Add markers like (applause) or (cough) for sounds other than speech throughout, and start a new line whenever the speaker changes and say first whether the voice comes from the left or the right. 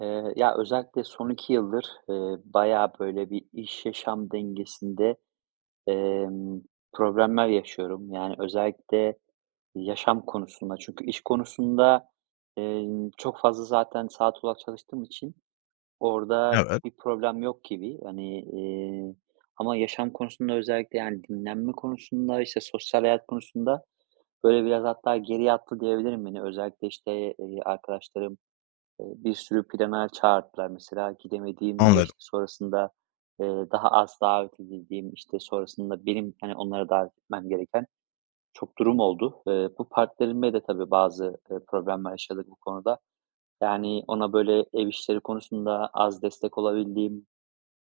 right: Ya, özellikle son 2 yıldır, bayağı, böyle, bir iş yaşam dengesinde, emm, problemler yaşıyorum. Yani, özellikle yaşam konusunda. Çünkü iş konusunda, çok fazla zaten saat olarak çalıştığım için orada
left: Evet,
right: bir problem yok gibi. Hani, ama yaşam konusunda özellikle, yani, dinlenme konusunda, işte, sosyal hayat konusunda, böyle, biraz hatta geriye attı diyebilirim beni. Özellikle, işte, arkadaşlarım, bir sürü plana çağırdılar mesela. Gidemediğim ve,
left: anladım.
right: işte, sonrasında, daha az davet edildiğim, işte, sonrasında benim, hani, onlara davet etmem gereken çok durum oldu. Bu partnerimle de tabii bazı, problemler yaşadık bu konuda. Yani, ona, böyle, ev işleri konusunda az destek olabildiğim,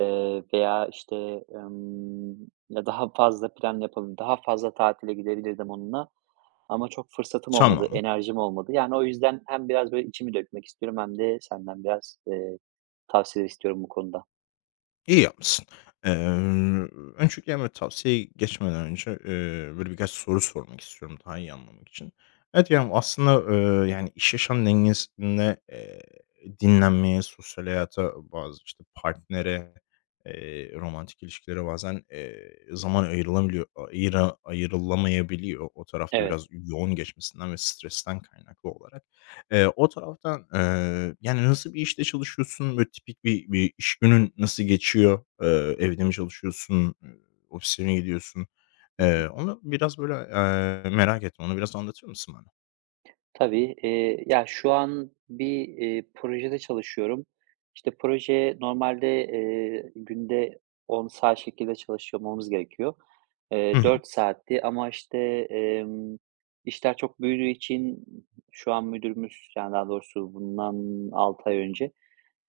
right: veya, işte, emm, ya, daha fazla plan yapalım, daha fazla tatile gidebilirdim onunla. Ama çok fırsatım olmadı,
left: Tamam,
right: enerjim olmadı. Yani, o yüzden hem biraz böyle içimi dökmek istiyorum hem de senden biraz, tavsiye istiyorum bu konuda.
left: iyi yapmışsın. Eee, Öncelikle hemen tavsiyeye geçmeden önce, böyle, birkaç soru sormak istiyorum daha iyi anlamak için. Evet, yani, aslında, yani, iş yaşam dengesinde, dinlenmeye, sosyal hayata, bazı, işte, partnere, romantik ilişkilere bazen, zaman ayrılamıyor ayıra ayrılamayabiliyor. O tarafta
right: Evet.
left: biraz yoğun geçmesinden ve stresten kaynaklı olarak. O taraftan, yani, nasıl bir işte çalışıyorsun? Böyle tipik bir iş günün nasıl geçiyor? Evde mi çalışıyorsun? Ofise mi gidiyorsun?
right: Hı hı.
left: Onu biraz böyle, merak ettim. Onu biraz anlatır mısın bana?
right: Tabii. Ya, şu an bir, projede çalışıyorum. İşte, proje normalde, günde 10 saat şekilde çalışmamız gerekiyor.
left: Hı hı.
right: 4 saatti ama, işte, emm, işler çok büyüdüğü için şu an müdürümüz, yani, daha doğrusu bundan 6 ay önce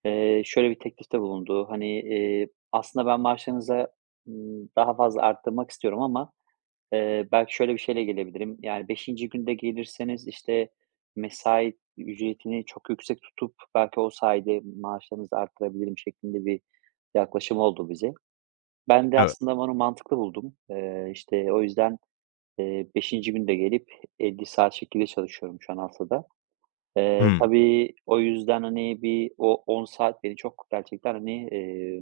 right: Şöyle bir teklifte bulundu. Hani, aslında ben maaşlarınıza, daha fazla arttırmak istiyorum ama, belki şöyle bir şeyle gelebilirim. Yani beşinci günde gelirseniz, işte, mesai ücretini çok yüksek tutup belki o sayede maaşlarınızı arttırabilirim şeklinde bir yaklaşım oldu bize. Ben de
left: Evet.
right: aslında onu mantıklı buldum. İşte, o yüzden, 5. günde gelip 50 saat şekilde çalışıyorum şu an haftada. Eee,
left: Hımm.
right: tabii o yüzden, hani, bir o 10 saat beni çok gerçekten, hani,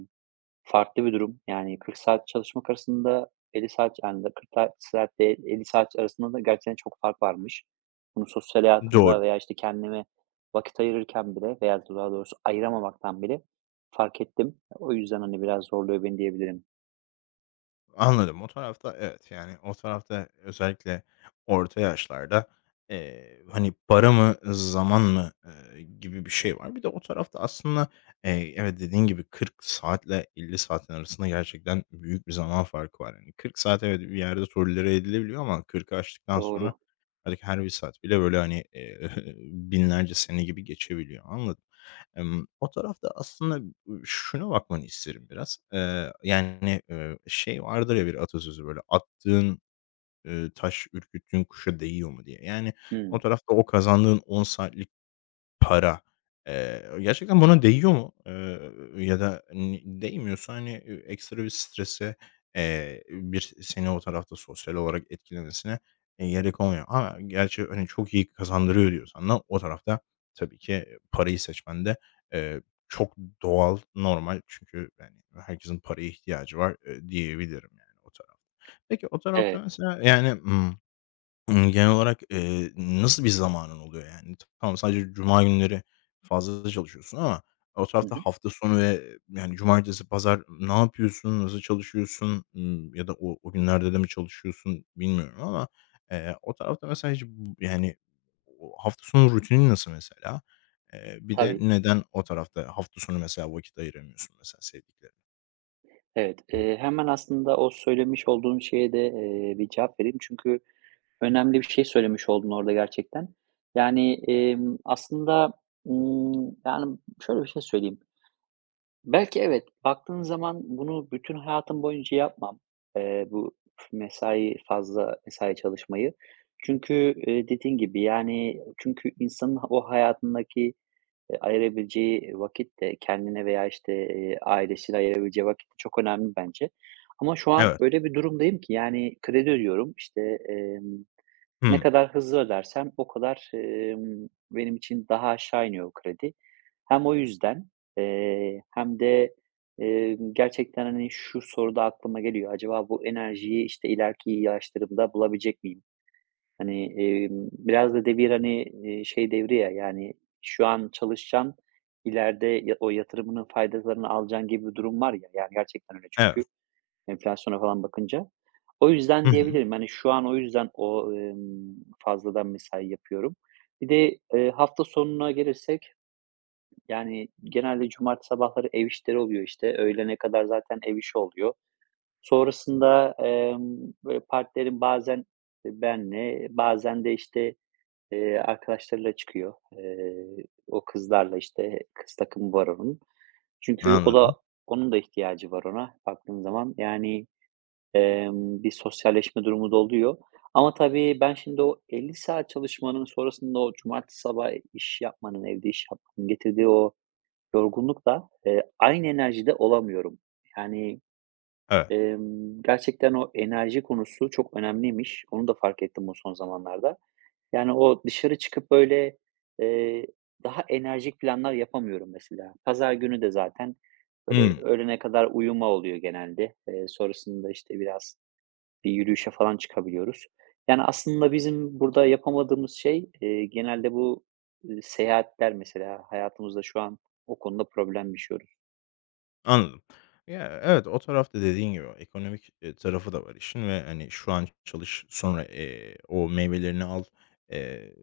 right: farklı bir durum. Yani 40 saat çalışmak arasında 50 saat, yani, 40 ta saat ile 50 saat arasında da gerçekten çok fark varmış. Bunu sosyal
left: Doğru.
right: hayatımda veya, işte, kendime vakit ayırırken bile veya daha doğrusu ayıramamaktan bile fark ettim. O yüzden, hani, biraz zorluyor beni diyebilirim.
left: Anladım. O tarafta evet, yani, o tarafta özellikle orta yaşlarda, hani, para mı, zaman mı, gibi bir şey var. Bir de o tarafta aslında, evet, dediğin gibi 40 saatle 50 saatin arasında gerçekten büyük bir zaman farkı var. Yani 40 saat evet, bir yerde tolere edilebiliyor ama 40'ı aştıktan sonra
right: Doğru.
left: artık her bir saat bile, böyle, hani, (laughs) binlerce sene gibi geçebiliyor. Anladım. O tarafta aslında, şuna bakmanı isterim biraz. Yani, şey vardır ya bir atasözü böyle, "Attığın, taş ürküttüğün kuşa değiyor mu?" diye. Yani o
right: Hımm.
left: tarafta o kazandığın 10 saatlik para. Gerçekten buna değiyor mu? Ya da ni değmiyorsa, hani, ekstra bir strese, bir seni o tarafta sosyal olarak etkilemesine, gerek olmuyor ama gerçi, hani, çok iyi kazandırıyor diyorsan da o tarafta tabii ki, parayı seçmen de, eee, çok doğal, normal çünkü, yani, herkesin paraya ihtiyacı var, diyebilirim, yani, o tarafta. Peki o tarafta
right: Evet.
left: mesela, yani, genel olarak, nasıl bir zamanın oluyor yani? Tamam, sadece cuma günleri fazla çalışıyorsun ama o
right: Hı
left: tarafta
right: hı.
left: hafta sonu ve yani cumartesi, pazar ne yapıyorsun? Nasıl çalışıyorsun? Ya da o günlerde de mi çalışıyorsun bilmiyorum ama, o tarafta mesela hiç bu yani o hafta sonu rutinin nasıl mesela? Bir de
right: Tabii.
left: neden o tarafta hafta sonu mesela vakit ayıramıyorsun mesela sevdiklerine?
right: Evet. Hemen aslında o söylemiş olduğun şeye de, bir cevap vereyim. Çünkü önemli bir şey söylemiş oldun orada gerçekten. Yani, aslında, yani, şöyle bir şey söyleyeyim. Belki evet, baktığın zaman bunu bütün hayatım boyunca yapmam. Bu fazla mesai çalışmayı. Çünkü, dediğin gibi, yani, çünkü insanın o hayatındaki, ayırabileceği vakit de kendine veya, işte, ailesine ayırabileceği vakit de çok önemli bence. Ama şu an
left: Evet.
right: öyle bir durumdayım ki, yani, kredi ödüyorum, işte, emm ne
left: Hımm.
right: kadar hızlı ödersem o kadar, benim için daha aşağı iniyor o kredi. Hem o yüzden, hem de, gerçekten, hani, şu soru da aklıma geliyor. Acaba bu enerjiyi, işte, ileriki yaşlarımda bulabilecek miyim? Hani, biraz da devir, hani, şey devri ya, yani, şu an çalışacaksın, ileride ya o yatırımının faydalarını alacaksın gibi bir durum var ya. Yani, gerçekten öyle
left: Evet.
right: çünkü. Enflasyona falan bakınca. O
left: Hı
right: yüzden
left: hı.
right: diyebilirim. Hani, şu an o yüzden o, fazladan mesai yapıyorum. Bir de, hafta sonuna gelirsek, yani, genelde cumartesi sabahları ev işleri oluyor, işte. Öğlene kadar zaten ev işi oluyor. Sonrasında, böyle partnerim bazen, benle, bazen de, işte, arkadaşlarıyla çıkıyor. O kızlarla, işte, kız takımı var onun. Çünkü o da
left: Anladım.
right: onun da ihtiyacı var ona baktığın zaman. Yani, bir sosyalleşme durumu da oluyor. Ama tabii ben şimdi o 50 saat çalışmanın sonrasında o cumartesi sabahı iş yapmanın, evde iş yapmanın getirdiği o yorgunlukla, aynı enerjide olamıyorum. Yani,
left: Evet.
right: gerçekten o enerji konusu çok önemliymiş. Onu da fark ettim bu son zamanlarda. Yani o dışarı çıkıp böyle, eee, daha enerjik planlar yapamıyorum mesela. Pazar günü de zaten böyle
left: Hımm.
right: öğlene kadar uyuma oluyor genelde. Sonrasında, işte, biraz bir yürüyüşe falan çıkabiliyoruz. Yani, aslında bizim burada yapamadığımız şey, genelde bu, seyahatler mesela. Hayatımızda şu an o konuda problem yaşıyoruz.
left: Anladım. Ya, evet, o tarafta dediğin gibi ekonomik, tarafı da var işin ve, hani, şu an çalış, sonra, o meyvelerini al, eee,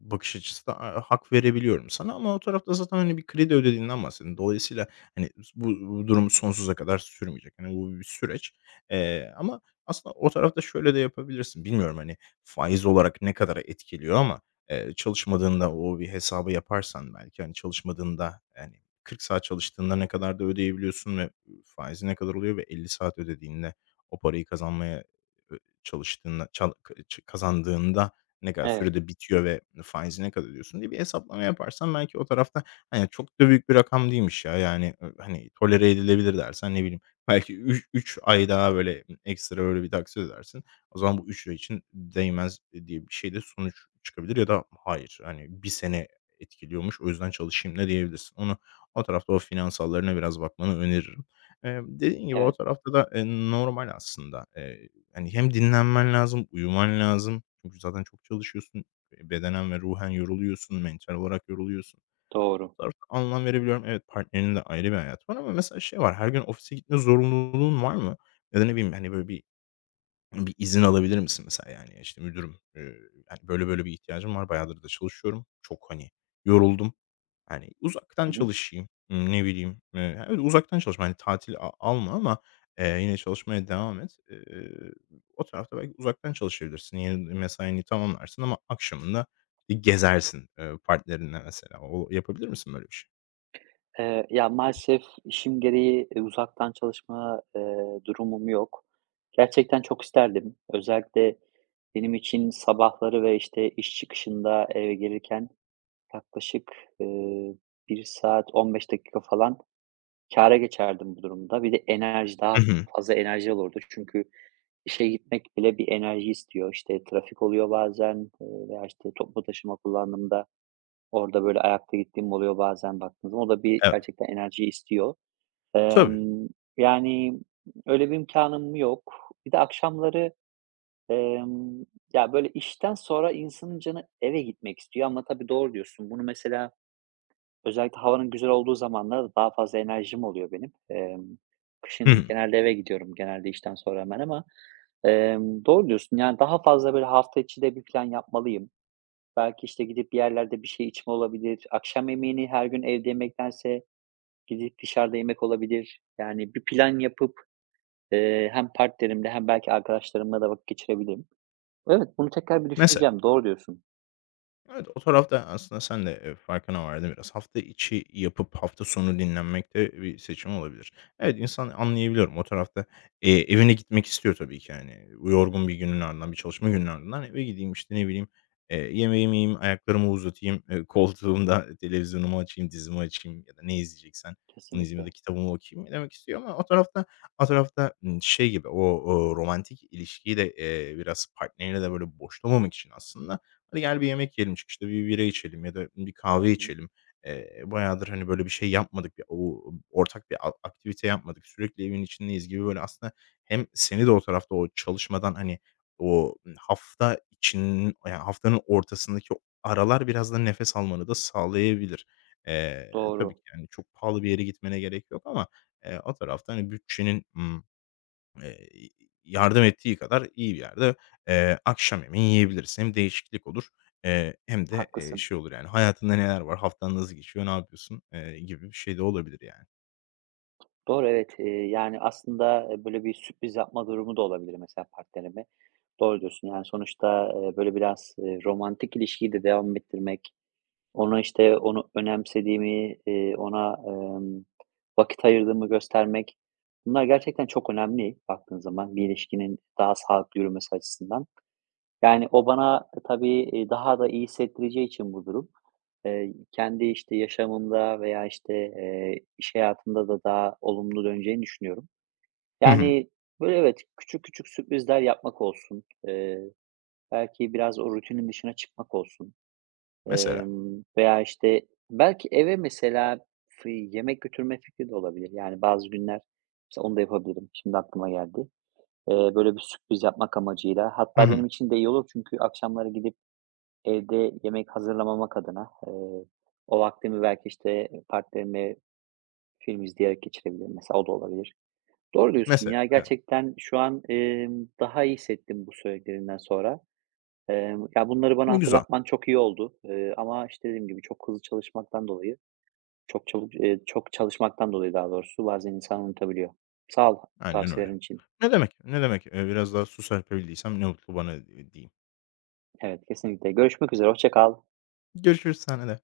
left: bakış açısı da hak verebiliyorum sana ama o tarafta zaten, hani, bir kredi ödediğinden bahsettin. Dolayısıyla, hani, bu durum sonsuza kadar sürmeyecek. Hani, bu bir süreç, ama aslında o tarafta şöyle de yapabilirsin. Bilmiyorum, hani, faiz olarak ne kadar etkiliyor ama, çalışmadığında o bir hesabı yaparsan belki, hani, çalışmadığında, yani, 40 saat çalıştığında ne kadar da ödeyebiliyorsun ve faizi ne kadar oluyor ve 50 saat ödediğinde o parayı kazanmaya ö çalıştığında çal ç kazandığında ne kadar
right: Evet,
left: sürede bitiyor ve faizi ne kadar ödüyorsun diye bir hesaplama yaparsan belki o tarafta, hani, çok da büyük bir rakam değilmiş ya, yani, hani, tolere edilebilir dersen, ne bileyim, (laughs) belki 3 ay daha böyle ekstra böyle bir taksit ödersin. O zaman bu €3 için değmez diye bir şey de sonuç çıkabilir ya da hayır, hani, bir sene etkiliyormuş, o yüzden çalışayım ne diyebilirsin. O tarafta o finansallarına biraz bakmanı öneririm. Dediğin gibi o
right: evet,
left: tarafta da, normal aslında. Hani, hem dinlenmen lazım, uyuman lazım. Çünkü zaten çok çalışıyorsun. Bedenen ve ruhen yoruluyorsun, mental olarak yoruluyorsun. Bu
right: doğru.
left: tarafta anlam verebiliyorum. Evet, partnerinin de ayrı bir hayatı var ama mesela şey var, her gün ofise gitme zorunluluğun var mı? Ya da ne bileyim, hani, böyle bir izin alabilir misin mesela? Yani, işte, "Müdürüm, hani, böyle böyle bir ihtiyacım var. Bayağıdır da çalışıyorum. Çok, hani, yoruldum. Hani, uzaktan
right: Hı hı.
left: çalışayım, ne bileyim, evet, uzaktan çalışma, hani, tatil alma ama, yine çalışmaya devam et. O tarafta belki uzaktan çalışabilirsin. Yeni mesaini tamamlarsın ama akşamında bir gezersin, partnerinle mesela. O yapabilir misin böyle bir şey?
right: Ya, maalesef işim gereği, uzaktan çalışma, durumum yok. Gerçekten çok isterdim. Özellikle benim için sabahları ve, işte, iş çıkışında eve gelirken yaklaşık, eee, 1 saat 15 dakika falan kâra geçerdim bu durumda. Bir de enerji,
left: Hı
right: daha
left: hı.
right: fazla enerji olurdu. Çünkü işe gitmek bile bir enerji istiyor. İşte trafik oluyor bazen, veya işte toplu taşıma kullandığımda orada böyle ayakta gittiğim oluyor bazen baktığınız zaman. O da bir
left: Evet.
right: gerçekten enerji istiyor.
left: Tabii.
right: Emm, yani öyle bir imkanım yok. Bir de akşamları, emm, ya, böyle işten sonra insanın canı eve gitmek istiyor ama tabii doğru diyorsun. Bunu mesela özellikle havanın güzel olduğu zamanlarda daha fazla enerjim oluyor benim.
left: Hı
right: Kışın
left: hı.
right: genelde eve gidiyorum, genelde işten sonra hemen ama, doğru diyorsun. Yani, daha fazla böyle hafta içi de bir plan yapmalıyım. Belki, işte, gidip bir yerlerde bir şey içme olabilir. Akşam yemeğini her gün evde yemektense gidip dışarıda yemek olabilir. Yani, bir plan yapıp, hem partnerimle hem belki arkadaşlarımla da vakit geçirebilirim. Evet, bunu tekrar bir
left: Mesela.
right: düşüneceğim. Doğru diyorsun.
left: Evet, o tarafta aslında sen de, farkına vardın biraz. Hafta içi yapıp hafta sonu dinlenmek de bir seçim olabilir. Evet, insan anlayabiliyorum o tarafta, evine gitmek istiyor tabii ki, yani bu yorgun bir günün ardından, bir çalışma gününün ardından eve gideyim, işte, ne bileyim, yemeğimi yiyeyim, ayaklarımı uzatayım, (laughs) koltuğumda televizyonumu açayım, dizimi açayım ya da ne izleyeceksen onu izleyeyim ya da
right: Kesinlikle.
left: kitabımı okuyayım demek istiyor ama o tarafta, şey gibi o, romantik ilişkiyi de, biraz partnerine de böyle boşlamamak için aslında hadi gel bir yemek yiyelim çıkışta bir bira içelim ya da bir kahve
right: Hı hı.
left: içelim. Bayağıdır hani böyle bir şey yapmadık. Bir o ortak bir aktivite yapmadık. Sürekli evin içindeyiz gibi böyle aslında hem seni de o tarafta o çalışmadan hani o hafta için ya haftanın ortasındaki o aralar biraz da nefes almanı da sağlayabilir. Tabii
right: Doğru,
left: ki yani çok pahalı bir yere gitmene gerek yok ama, o tarafta hani bütçenin, Eee, yardım ettiği kadar iyi bir yerde, akşam yemeği yiyebiliriz. Hem değişiklik olur, hem de,
right: haklısın.
left: şey olur yani hayatında neler var, haftan nasıl geçiyor, ne yapıyorsun, gibi bir şey de olabilir yani.
right: Doğru, evet. Yani, aslında, böyle bir sürpriz yapma durumu da olabilir mesela partnerime. Doğru diyorsun, yani, sonuçta, böyle biraz, romantik ilişkiyi de devam ettirmek, ona, işte, onu önemsediğimi, ona, vakit ayırdığımı göstermek, bunlar gerçekten çok önemli baktığın zaman bir ilişkinin daha sağlıklı yürümesi açısından. Yani, o bana, tabii, daha da iyi hissettireceği için bu durum, kendi, işte, yaşamımda veya, işte, iş hayatımda da daha olumlu döneceğini düşünüyorum.
left: Hı hı.
right: Yani, böyle, evet, küçük küçük sürprizler yapmak olsun, belki biraz o rutinin dışına çıkmak olsun,
left: Mesela.
right: veya, işte, belki eve mesela yemek götürme fikri de olabilir. Yani, bazı günler mesela onu da yapabilirim, şimdi aklıma geldi. Böyle bir sürpriz yapmak amacıyla
left: Hı
right: hatta
left: hı.
right: benim için de iyi olur çünkü akşamları gidip evde yemek hazırlamamak adına, o vaktimi belki, işte, partnerimle film izleyerek geçirebilirim mesela, o da olabilir. Doğru diyorsun
left: Mesela,
right: ya.
left: evet.
right: Gerçekten şu an, daha iyi hissettim bu söylediklerinden sonra. Ya, bunları bana
left: Ne güzel.
right: hatırlatman çok iyi oldu. Ama, işte, dediğim gibi çok hızlı çalışmaktan dolayı, çok çalışmaktan dolayı daha doğrusu bazen insan unutabiliyor. Sağ ol
left: Aynen öyle.
right: tavsiyelerin için.
left: Ne demek, ne demek. Biraz daha su serpebildiysem ne mutlu bana, diyeyim.
right: Evet, kesinlikle. Görüşmek üzere, hoşça kal.
left: Görüşürüz, sana da.